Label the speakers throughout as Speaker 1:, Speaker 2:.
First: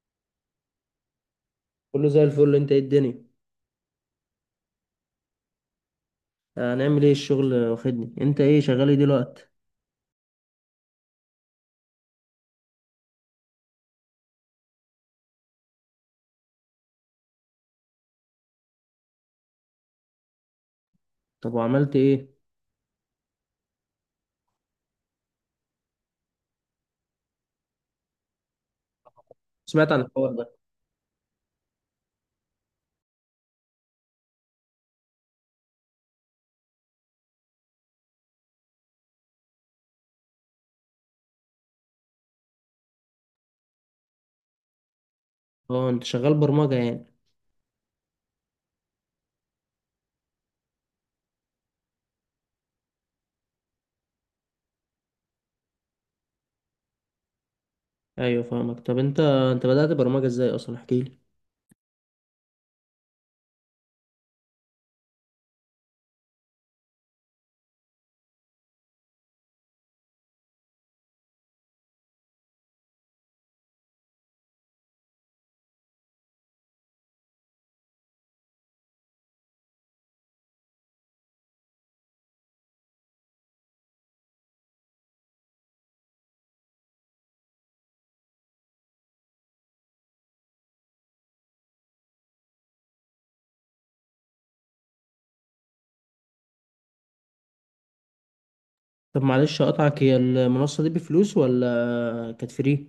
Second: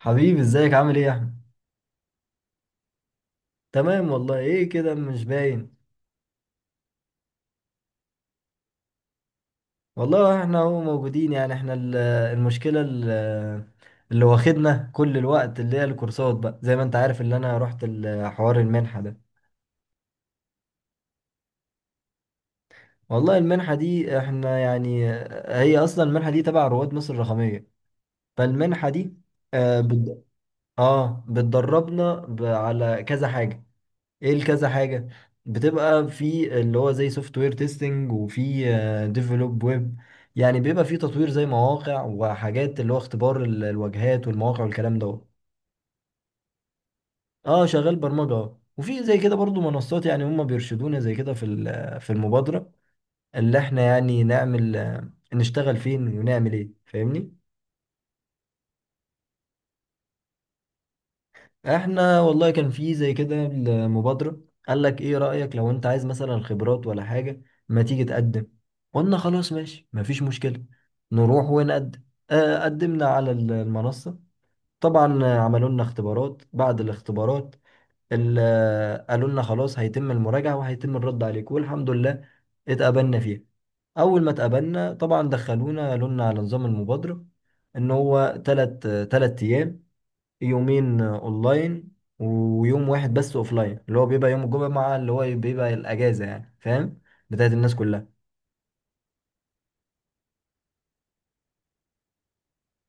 Speaker 1: حبيبي ازيك عامل ايه يا احمد؟
Speaker 2: كله زي الفل. انت ايه الدنيا؟
Speaker 1: تمام والله. ايه كده مش باين؟
Speaker 2: هنعمل ايه؟ الشغل واخدني. انت ايه شغال ايه دلوقتي؟
Speaker 1: والله احنا اهو موجودين، يعني احنا المشكله اللي واخدنا كل الوقت اللي هي الكورسات، بقى زي ما انت عارف اللي انا رحت حوار المنحه ده.
Speaker 2: طب وعملت ايه؟
Speaker 1: والله المنحه دي احنا يعني، هي اصلا المنحه دي تبع رواد مصر الرقميه. فالمنحه دي اه
Speaker 2: سمعت عن
Speaker 1: بت-
Speaker 2: الحوار ده.
Speaker 1: بتدربنا على كذا حاجه. ايه الكذا حاجة؟ بتبقى في اللي هو زي سوفت وير تيستنج، وفي ديفلوب ويب، يعني بيبقى في تطوير زي مواقع وحاجات، اللي هو اختبار الواجهات والمواقع والكلام ده.
Speaker 2: اه، انت شغال برمجة يعني؟
Speaker 1: اه شغال برمجة آه. وفي زي كده برضو منصات، يعني هم بيرشدونا زي كده في في المبادرة اللي احنا يعني نعمل نشتغل فين ونعمل ايه، فاهمني.
Speaker 2: ايوه فاهمك. طب انت بدأت برمجة ازاي اصلا؟ احكي لي.
Speaker 1: احنا والله كان في زي كده المبادرة، قال لك ايه رأيك لو انت عايز مثلا خبرات ولا حاجة، ما تيجي تقدم. قلنا خلاص ماشي، مفيش مشكلة، نروح ونقدم. قدمنا على المنصة. طبعا عملوا لنا اختبارات بعد الاختبارات. قالوا لنا خلاص هيتم المراجعة وهيتم الرد عليك، والحمد لله اتقبلنا فيها. اول ما اتقبلنا طبعا دخلونا قالوا لنا على نظام المبادرة، ان هو تلت ايام، يومين اونلاين ويوم واحد بس اوفلاين، اللي هو بيبقى يوم الجمعة اللي هو بيبقى الاجازة، يعني فاهم، بتاعت الناس كلها.
Speaker 2: طب معلش اقطعك، هي المنصة دي بفلوس ولا كانت فري؟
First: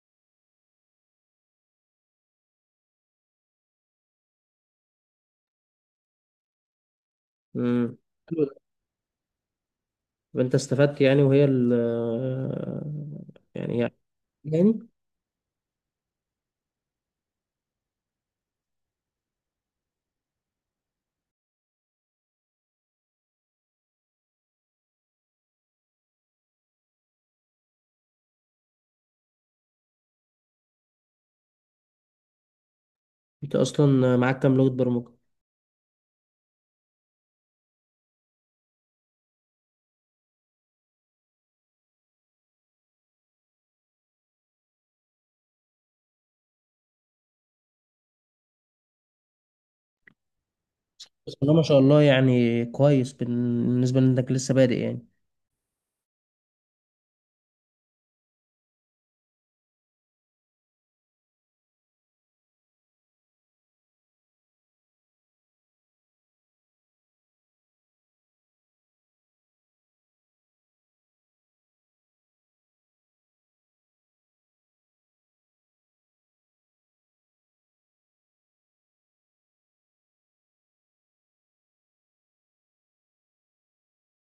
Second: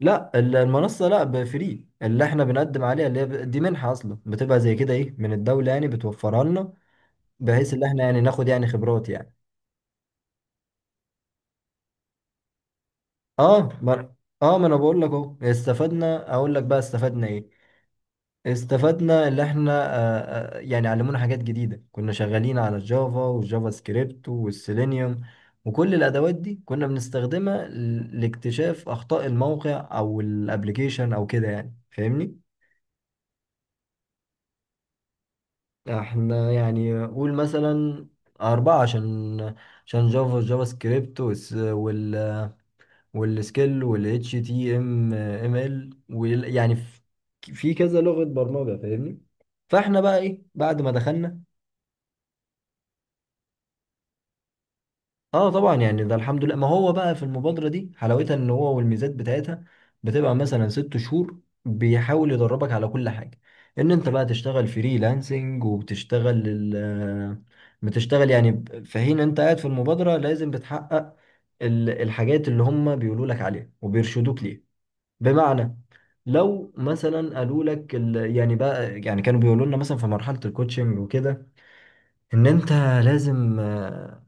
Speaker 1: لا المنصة لا، فري، اللي احنا بنقدم عليها اللي هي دي منحة اصلا، بتبقى زي كده ايه، من الدولة يعني بتوفرها لنا، بحيث
Speaker 2: امم
Speaker 1: ان احنا يعني
Speaker 2: حلو
Speaker 1: ناخد
Speaker 2: ده.
Speaker 1: يعني خبرات يعني.
Speaker 2: طب انت استفدت يعني، وهي
Speaker 1: اه
Speaker 2: يعني يعني
Speaker 1: ما اه ما انا
Speaker 2: يعني
Speaker 1: بقول لك اهو استفدنا، اقول لك بقى استفدنا ايه. استفدنا اللي احنا يعني علمونا حاجات جديدة. كنا شغالين على الجافا والجافا سكريبت والسيلينيوم، وكل الأدوات دي كنا بنستخدمها لاكتشاف أخطاء الموقع أو الابليكيشن أو كده، يعني فاهمني؟
Speaker 2: انت اصلا معاك كام لغة برمجة؟
Speaker 1: احنا يعني قول مثلا أربعة، عشان جافا، جافا سكريبت، والسكيل، وال HTML يعني في، في كذا لغة برمجة، فاهمني؟ فاحنا بقى ايه بعد ما
Speaker 2: بس
Speaker 1: دخلنا.
Speaker 2: والله ما شاء الله، يعني كويس بالنسبة لانك لسه بادئ يعني.
Speaker 1: اه طبعا يعني ده الحمد لله، ما هو بقى في المبادرة دي حلاوتها ان هو والميزات بتاعتها بتبقى مثلا ست شهور بيحاول يدربك على كل حاجة، ان انت بقى تشتغل فريلانسنج، وبتشتغل ال بتشتغل يعني في حين انت قاعد في المبادرة لازم بتحقق الحاجات اللي هم بيقولوا لك عليها وبيرشدوك ليها. بمعنى لو مثلا قالوا لك يعني بقى، يعني كانوا بيقولوا لنا مثلا في مرحلة الكوتشنج وكده، ان انت لازم آه،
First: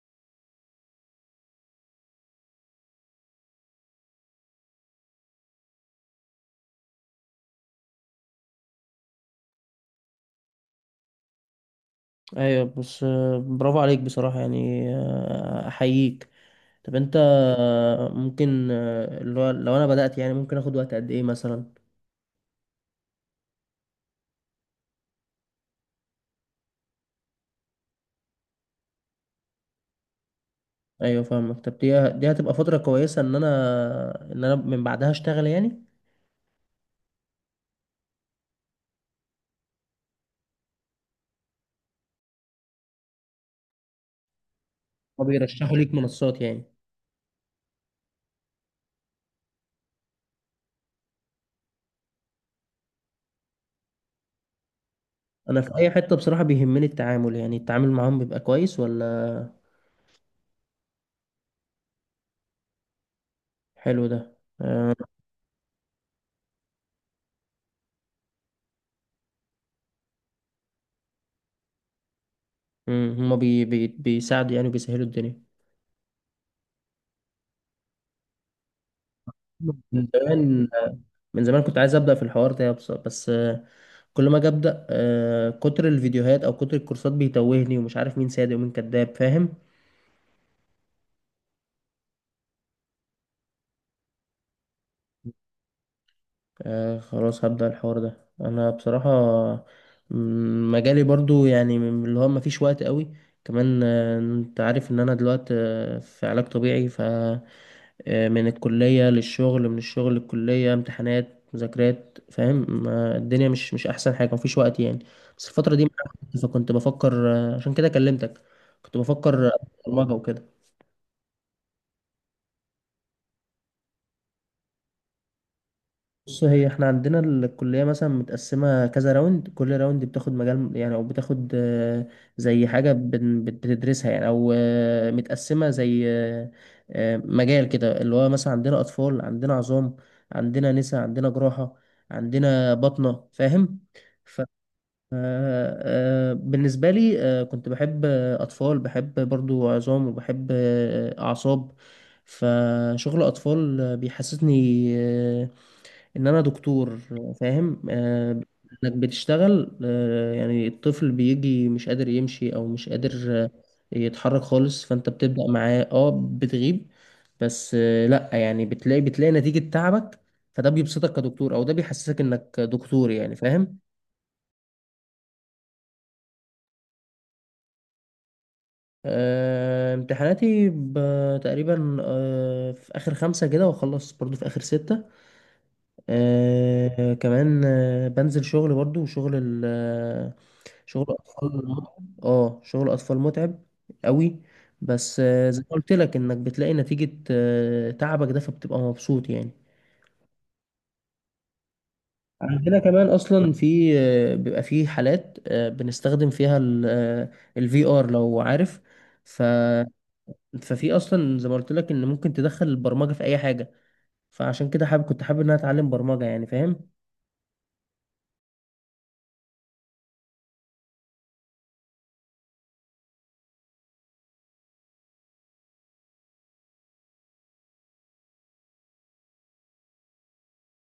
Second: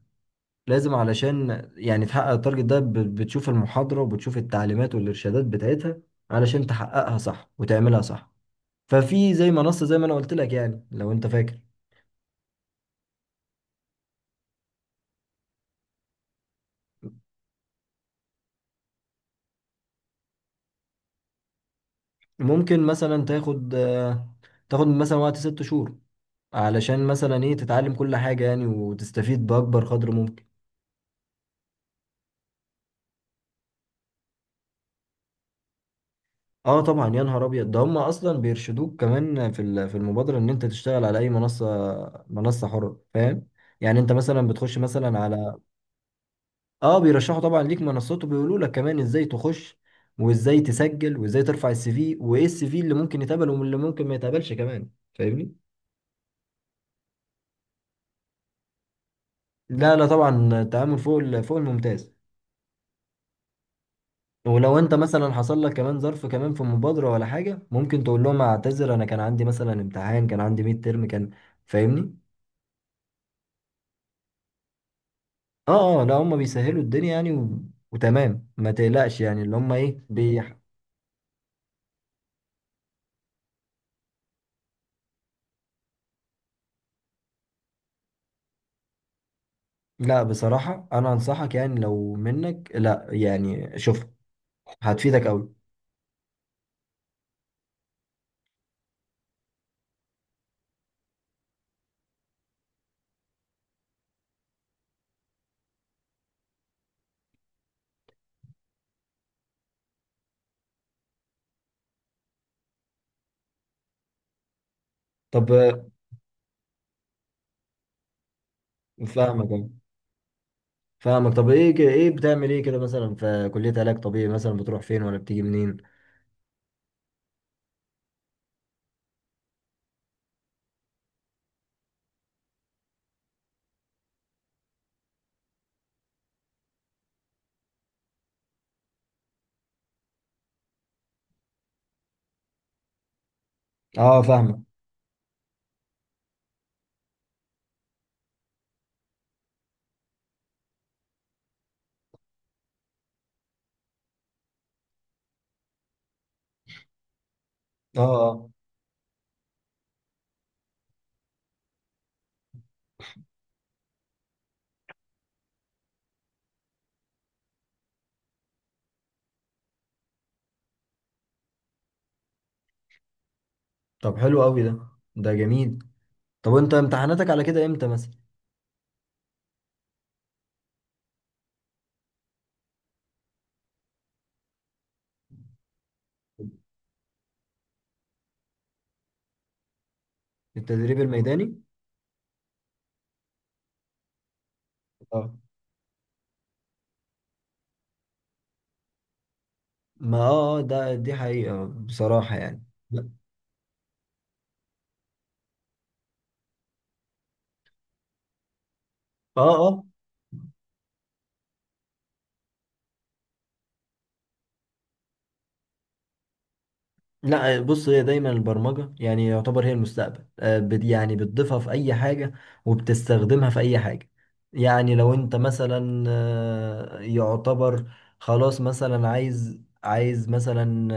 Speaker 1: لازم علشان يعني تحقق التارجت ده، بتشوف المحاضرة وبتشوف التعليمات والإرشادات بتاعتها علشان تحققها صح وتعملها صح. ففي زي منصة زي ما أنا قلت لك، يعني لو أنت فاكر.
Speaker 2: ايوه، بس برافو عليك بصراحة يعني احييك. طب انت ممكن لو انا بدأت يعني ممكن اخد وقت قد ايه مثلا؟
Speaker 1: ممكن مثلا تاخد مثلا وقت ست شهور علشان مثلا إيه تتعلم كل حاجة، يعني وتستفيد بأكبر قدر ممكن.
Speaker 2: ايوه فاهمك. طب دي هتبقى فترة كويسة ان انا من بعدها اشتغل يعني؟
Speaker 1: اه طبعا يا نهار ابيض، ده هم اصلا بيرشدوك كمان في في المبادره ان انت تشتغل على اي منصه، منصه حره، فاهم؟ يعني انت مثلا بتخش مثلا على.
Speaker 2: وبيرشحوا ليك منصات يعني؟
Speaker 1: اه بيرشحوا طبعا ليك منصات، وبيقولوا لك كمان ازاي تخش وازاي تسجل وازاي ترفع السي في، وايه السي في اللي ممكن يتقبل واللي ممكن ما يتقبلش كمان، فاهمني.
Speaker 2: انا في اي حتة بصراحة بيهمني التعامل، يعني التعامل معاهم بيبقى كويس ولا؟
Speaker 1: لا لا طبعا التعامل فوق فوق الممتاز.
Speaker 2: حلو ده.
Speaker 1: ولو انت مثلا حصل لك كمان ظرف كمان في مبادرة ولا حاجة، ممكن تقول لهم اعتذر، انا كان عندي مثلا امتحان، كان عندي ميد ترم، كان، فاهمني.
Speaker 2: هما بي بي بيساعدوا يعني وبيسهلوا الدنيا.
Speaker 1: اه اه لا هم بيسهلوا الدنيا يعني و... وتمام ما تقلقش، يعني اللي هم ايه
Speaker 2: من
Speaker 1: بيح...
Speaker 2: زمان من زمان كنت عايز ابدا في الحوار ده، بس، كل ما اجي ابدا كتر الفيديوهات او كتر الكورسات بيتوهني ومش عارف مين صادق ومين كذاب، فاهم؟
Speaker 1: لا بصراحة انا انصحك، يعني لو منك لا، يعني شوف، هتفيدك قوي.
Speaker 2: خلاص هبدا الحوار ده انا بصراحه. مجالي برضو يعني من اللي هو ما فيش وقت قوي. كمان انت عارف ان انا دلوقتي في علاج طبيعي، ف من الكلية للشغل، من الشغل للكلية، امتحانات مذاكرات، فاهم؟ الدنيا مش أحسن حاجة، مفيش وقت يعني. بس
Speaker 1: طب
Speaker 2: الفترة دي، فكنت بفكر عشان كده كلمتك. كنت بفكر
Speaker 1: فاهمك أهو.
Speaker 2: أدخل برمجة وكده.
Speaker 1: فاهمك. طب ايه ايه بتعمل ايه كده مثلا في كلية علاج طبيعي، مثلا بتروح فين ولا بتيجي منين؟
Speaker 2: بص، هي احنا عندنا الكلية مثلا متقسمة كذا راوند. كل راوند بتاخد مجال يعني، او بتاخد زي حاجة بتدرسها يعني، او متقسمة زي مجال كده اللي هو مثلا عندنا اطفال، عندنا عظام، عندنا نساء، عندنا جراحة، عندنا بطنة، فاهم؟
Speaker 1: اه
Speaker 2: ف
Speaker 1: فاهمك
Speaker 2: بالنسبة لي، كنت بحب أطفال، بحب برضو عظام، وبحب أعصاب. فشغل أطفال بيحسسني آه، ان انا دكتور، فاهم؟
Speaker 1: اه اه.
Speaker 2: انك بتشتغل يعني الطفل بيجي مش قادر يمشي، او مش قادر آه، يتحرك خالص، فانت بتبدأ معاه، بتغيب بس، لا يعني، بتلاقي نتيجة تعبك. فده بيبسطك كدكتور، او ده بيحسسك انك دكتور يعني، فاهم؟
Speaker 1: طب حلو قوي ده، ده جميل. طب وانت امتحاناتك على كده امتى مثلا؟
Speaker 2: امتحاناتي تقريبا في اخر خمسة كده، واخلص برضو في اخر ستة. كمان بنزل شغل برضو، وشغل.
Speaker 1: التدريب
Speaker 2: شغل
Speaker 1: الميداني.
Speaker 2: اطفال. اه، شغل اطفال متعب قوي. بس
Speaker 1: اه
Speaker 2: زي ما قلت لك، انك بتلاقي نتيجة تعبك ده، فبتبقى مبسوط يعني.
Speaker 1: ما اه آه، ده دي حقيقة بصراحة يعني.
Speaker 2: عندنا كمان
Speaker 1: لا.
Speaker 2: اصلا في بيبقى في حالات بنستخدم فيها الـVR، لو عارف.
Speaker 1: اه
Speaker 2: ف
Speaker 1: اه.
Speaker 2: ففي اصلا زي ما قلت لك ان ممكن تدخل البرمجة في اي حاجة، فعشان كده كنت حابب ان انا اتعلم برمجة يعني، فاهم؟
Speaker 1: لا بص، هي دايما البرمجة يعني يعتبر هي المستقبل، يعني بتضيفها في أي حاجة وبتستخدمها في أي حاجة. يعني لو أنت مثلا يعتبر خلاص مثلا عايز مثلا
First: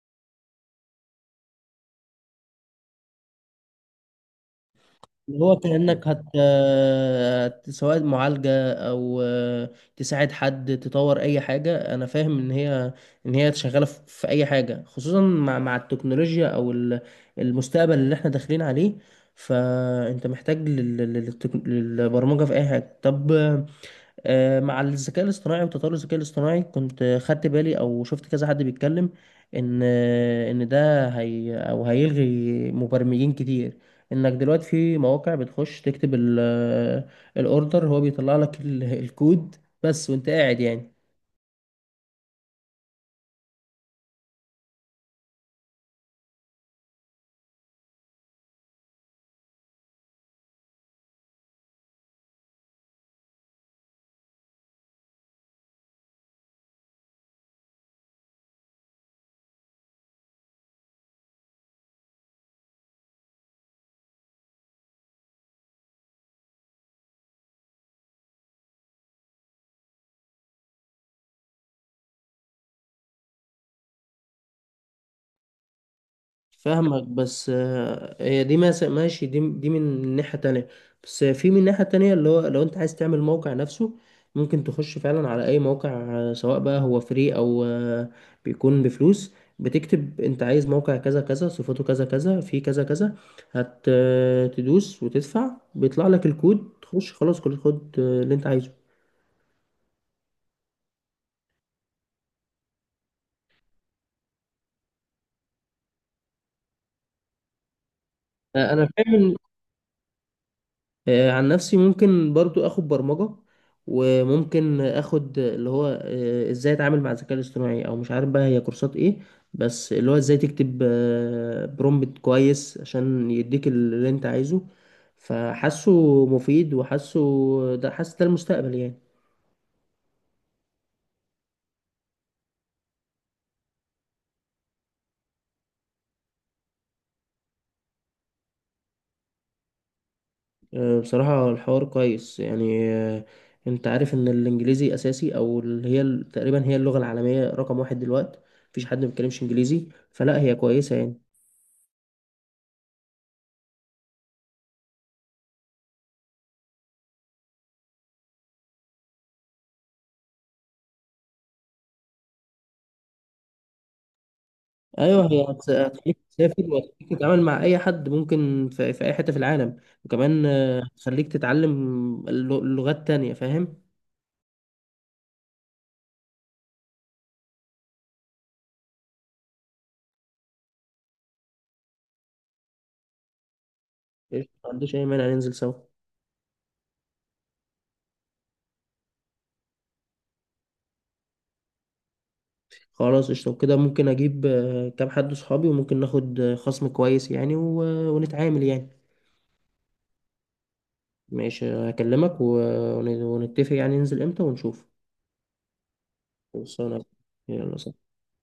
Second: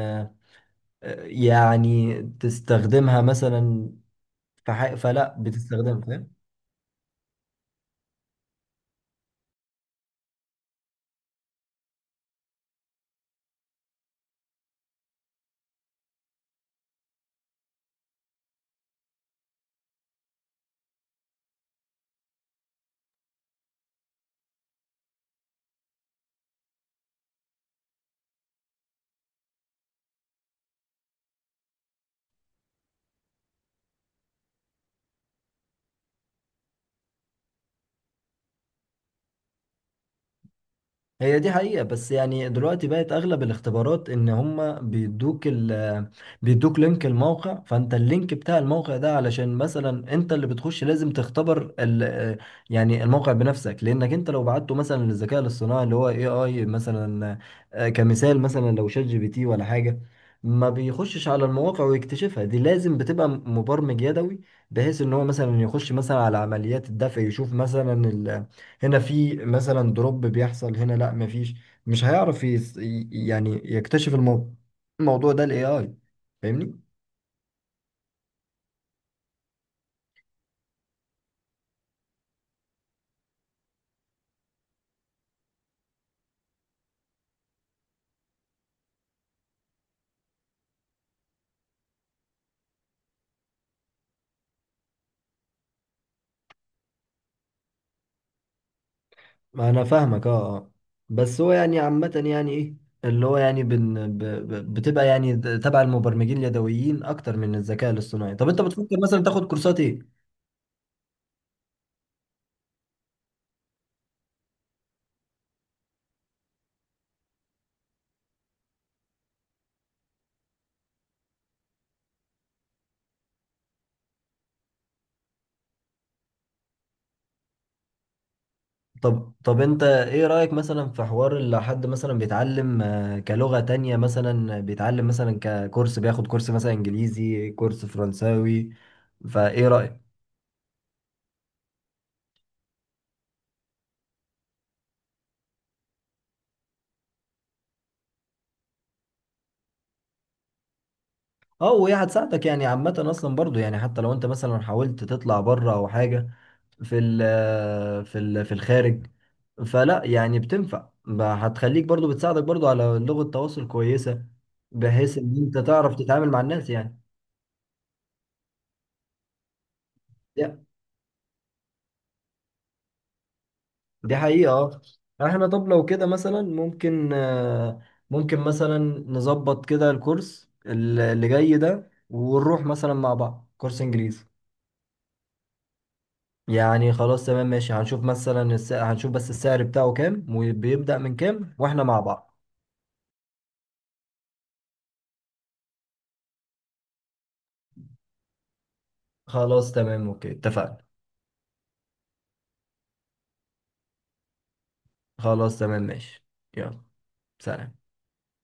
Speaker 1: يعني تستخدمها مثلا في حاجة، فلا
Speaker 2: اللي هو
Speaker 1: بتستخدمها،
Speaker 2: كأنك
Speaker 1: فاهم.
Speaker 2: سواء معالجة، أو تساعد حد، تطور أي حاجة. أنا فاهم إن هي شغالة في أي حاجة، خصوصا مع التكنولوجيا، أو المستقبل اللي إحنا داخلين عليه. فأنت محتاج للبرمجة في أي حاجة. طب مع الذكاء الاصطناعي وتطور الذكاء الاصطناعي، كنت خدت بالي او شفت كذا حد بيتكلم ان ده، هي او هيلغي مبرمجين كتير، انك دلوقتي في مواقع بتخش تكتب الاوردر، هو بيطلع لك الكود بس وانت قاعد يعني.
Speaker 1: هي دي حقيقة، بس يعني دلوقتي بقت أغلب الاختبارات إن هما بيدوك لينك الموقع، فأنت اللينك بتاع الموقع ده علشان مثلا أنت اللي بتخش لازم تختبر ال، يعني الموقع بنفسك، لأنك أنت لو بعته مثلا للذكاء الاصطناعي اللي هو AI مثلا، كمثال مثلا لو شات جي بي تي ولا حاجة، ما بيخشش على المواقع ويكتشفها. دي لازم بتبقى مبرمج يدوي، بحيث إن هو مثلا يخش مثلا على عمليات الدفع، يشوف مثلا هنا في مثلا دروب بيحصل، هنا لا مفيش. مش هيعرف يعني يكتشف الموضوع ده الاي اي، فاهمني.
Speaker 2: فاهمك. بس هي دي ماشي، دي من ناحية تانية. بس في من ناحية تانية، اللي هو لو انت عايز تعمل موقع نفسه، ممكن تخش فعلا على اي موقع، سواء بقى هو فري او بيكون بفلوس. بتكتب انت عايز موقع كذا كذا، صفاته كذا كذا، فيه كذا كذا، هت آه، تدوس وتدفع، بيطلع لك الكود. تخش خلاص، كل خد اللي انت عايزه.
Speaker 1: ما انا فاهمك اه اه. بس هو يعني عامة يعني ايه، اللي هو يعني بن ب ب بتبقى يعني تبع المبرمجين اليدويين اكتر من الذكاء الاصطناعي. طب انت
Speaker 2: انا
Speaker 1: بتفكر مثلا
Speaker 2: فاهم.
Speaker 1: تاخد كورسات ايه؟
Speaker 2: عن نفسي ممكن برضو اخد برمجة، وممكن اخد اللي هو ازاي اتعامل مع الذكاء الاصطناعي، او مش عارف بقى هي كورسات ايه. بس اللي هو ازاي تكتب برومبت كويس، عشان يديك اللي انت عايزه. فحاسه مفيد، وحاسه ده حاسس ده المستقبل يعني.
Speaker 1: طب انت ايه رأيك مثلا في حوار اللي حد مثلا بيتعلم كلغة تانية، مثلا بيتعلم مثلا ككورس، بياخد كورس مثلا انجليزي، كورس فرنساوي، فايه رأيك؟
Speaker 2: بصراحة الحوار كويس يعني انت عارف ان الانجليزي اساسي، او اللي هي تقريبا هي اللغة العالمية رقم واحد دلوقتي. مفيش حد ما بيتكلمش انجليزي. فلا، هي كويسة يعني.
Speaker 1: اه وهي هتساعدك يعني عامة اصلا برضو، يعني حتى لو انت مثلا حاولت تطلع بره او حاجة، في ال، في ال، في الخارج، فلا يعني بتنفع، هتخليك برضو بتساعدك برضو على لغة تواصل كويسة، بحيث ان
Speaker 2: ايوه، هي
Speaker 1: انت تعرف
Speaker 2: هتخليك
Speaker 1: تتعامل مع
Speaker 2: تسافر،
Speaker 1: الناس يعني.
Speaker 2: وهتخليك تتعامل مع اي حد ممكن في اي حته في العالم. وكمان هتخليك تتعلم لغات تانية، فاهم؟
Speaker 1: دي حقيقة اه. يعني احنا، طب لو كده مثلا ممكن ممكن مثلا نظبط كده الكورس اللي جاي ده، ونروح مثلا مع بعض كورس انجليزي.
Speaker 2: قشطة، ما عنديش اي مانع، ننزل سوا.
Speaker 1: يعني خلاص تمام ماشي، هنشوف مثلا السعر، هنشوف بس السعر بتاعه كام وبيبدأ من كام، واحنا مع بعض.
Speaker 2: خلاص قشطه، وكده ممكن اجيب كام حد صحابي، وممكن ناخد خصم كويس يعني، ونتعامل يعني.
Speaker 1: خلاص تمام اوكي اتفقنا.
Speaker 2: ماشي، هكلمك ونتفق يعني ننزل امتى ونشوف.
Speaker 1: خلاص تمام ماشي. يلا
Speaker 2: خلصانة.
Speaker 1: سلام.
Speaker 2: يلا، سلام.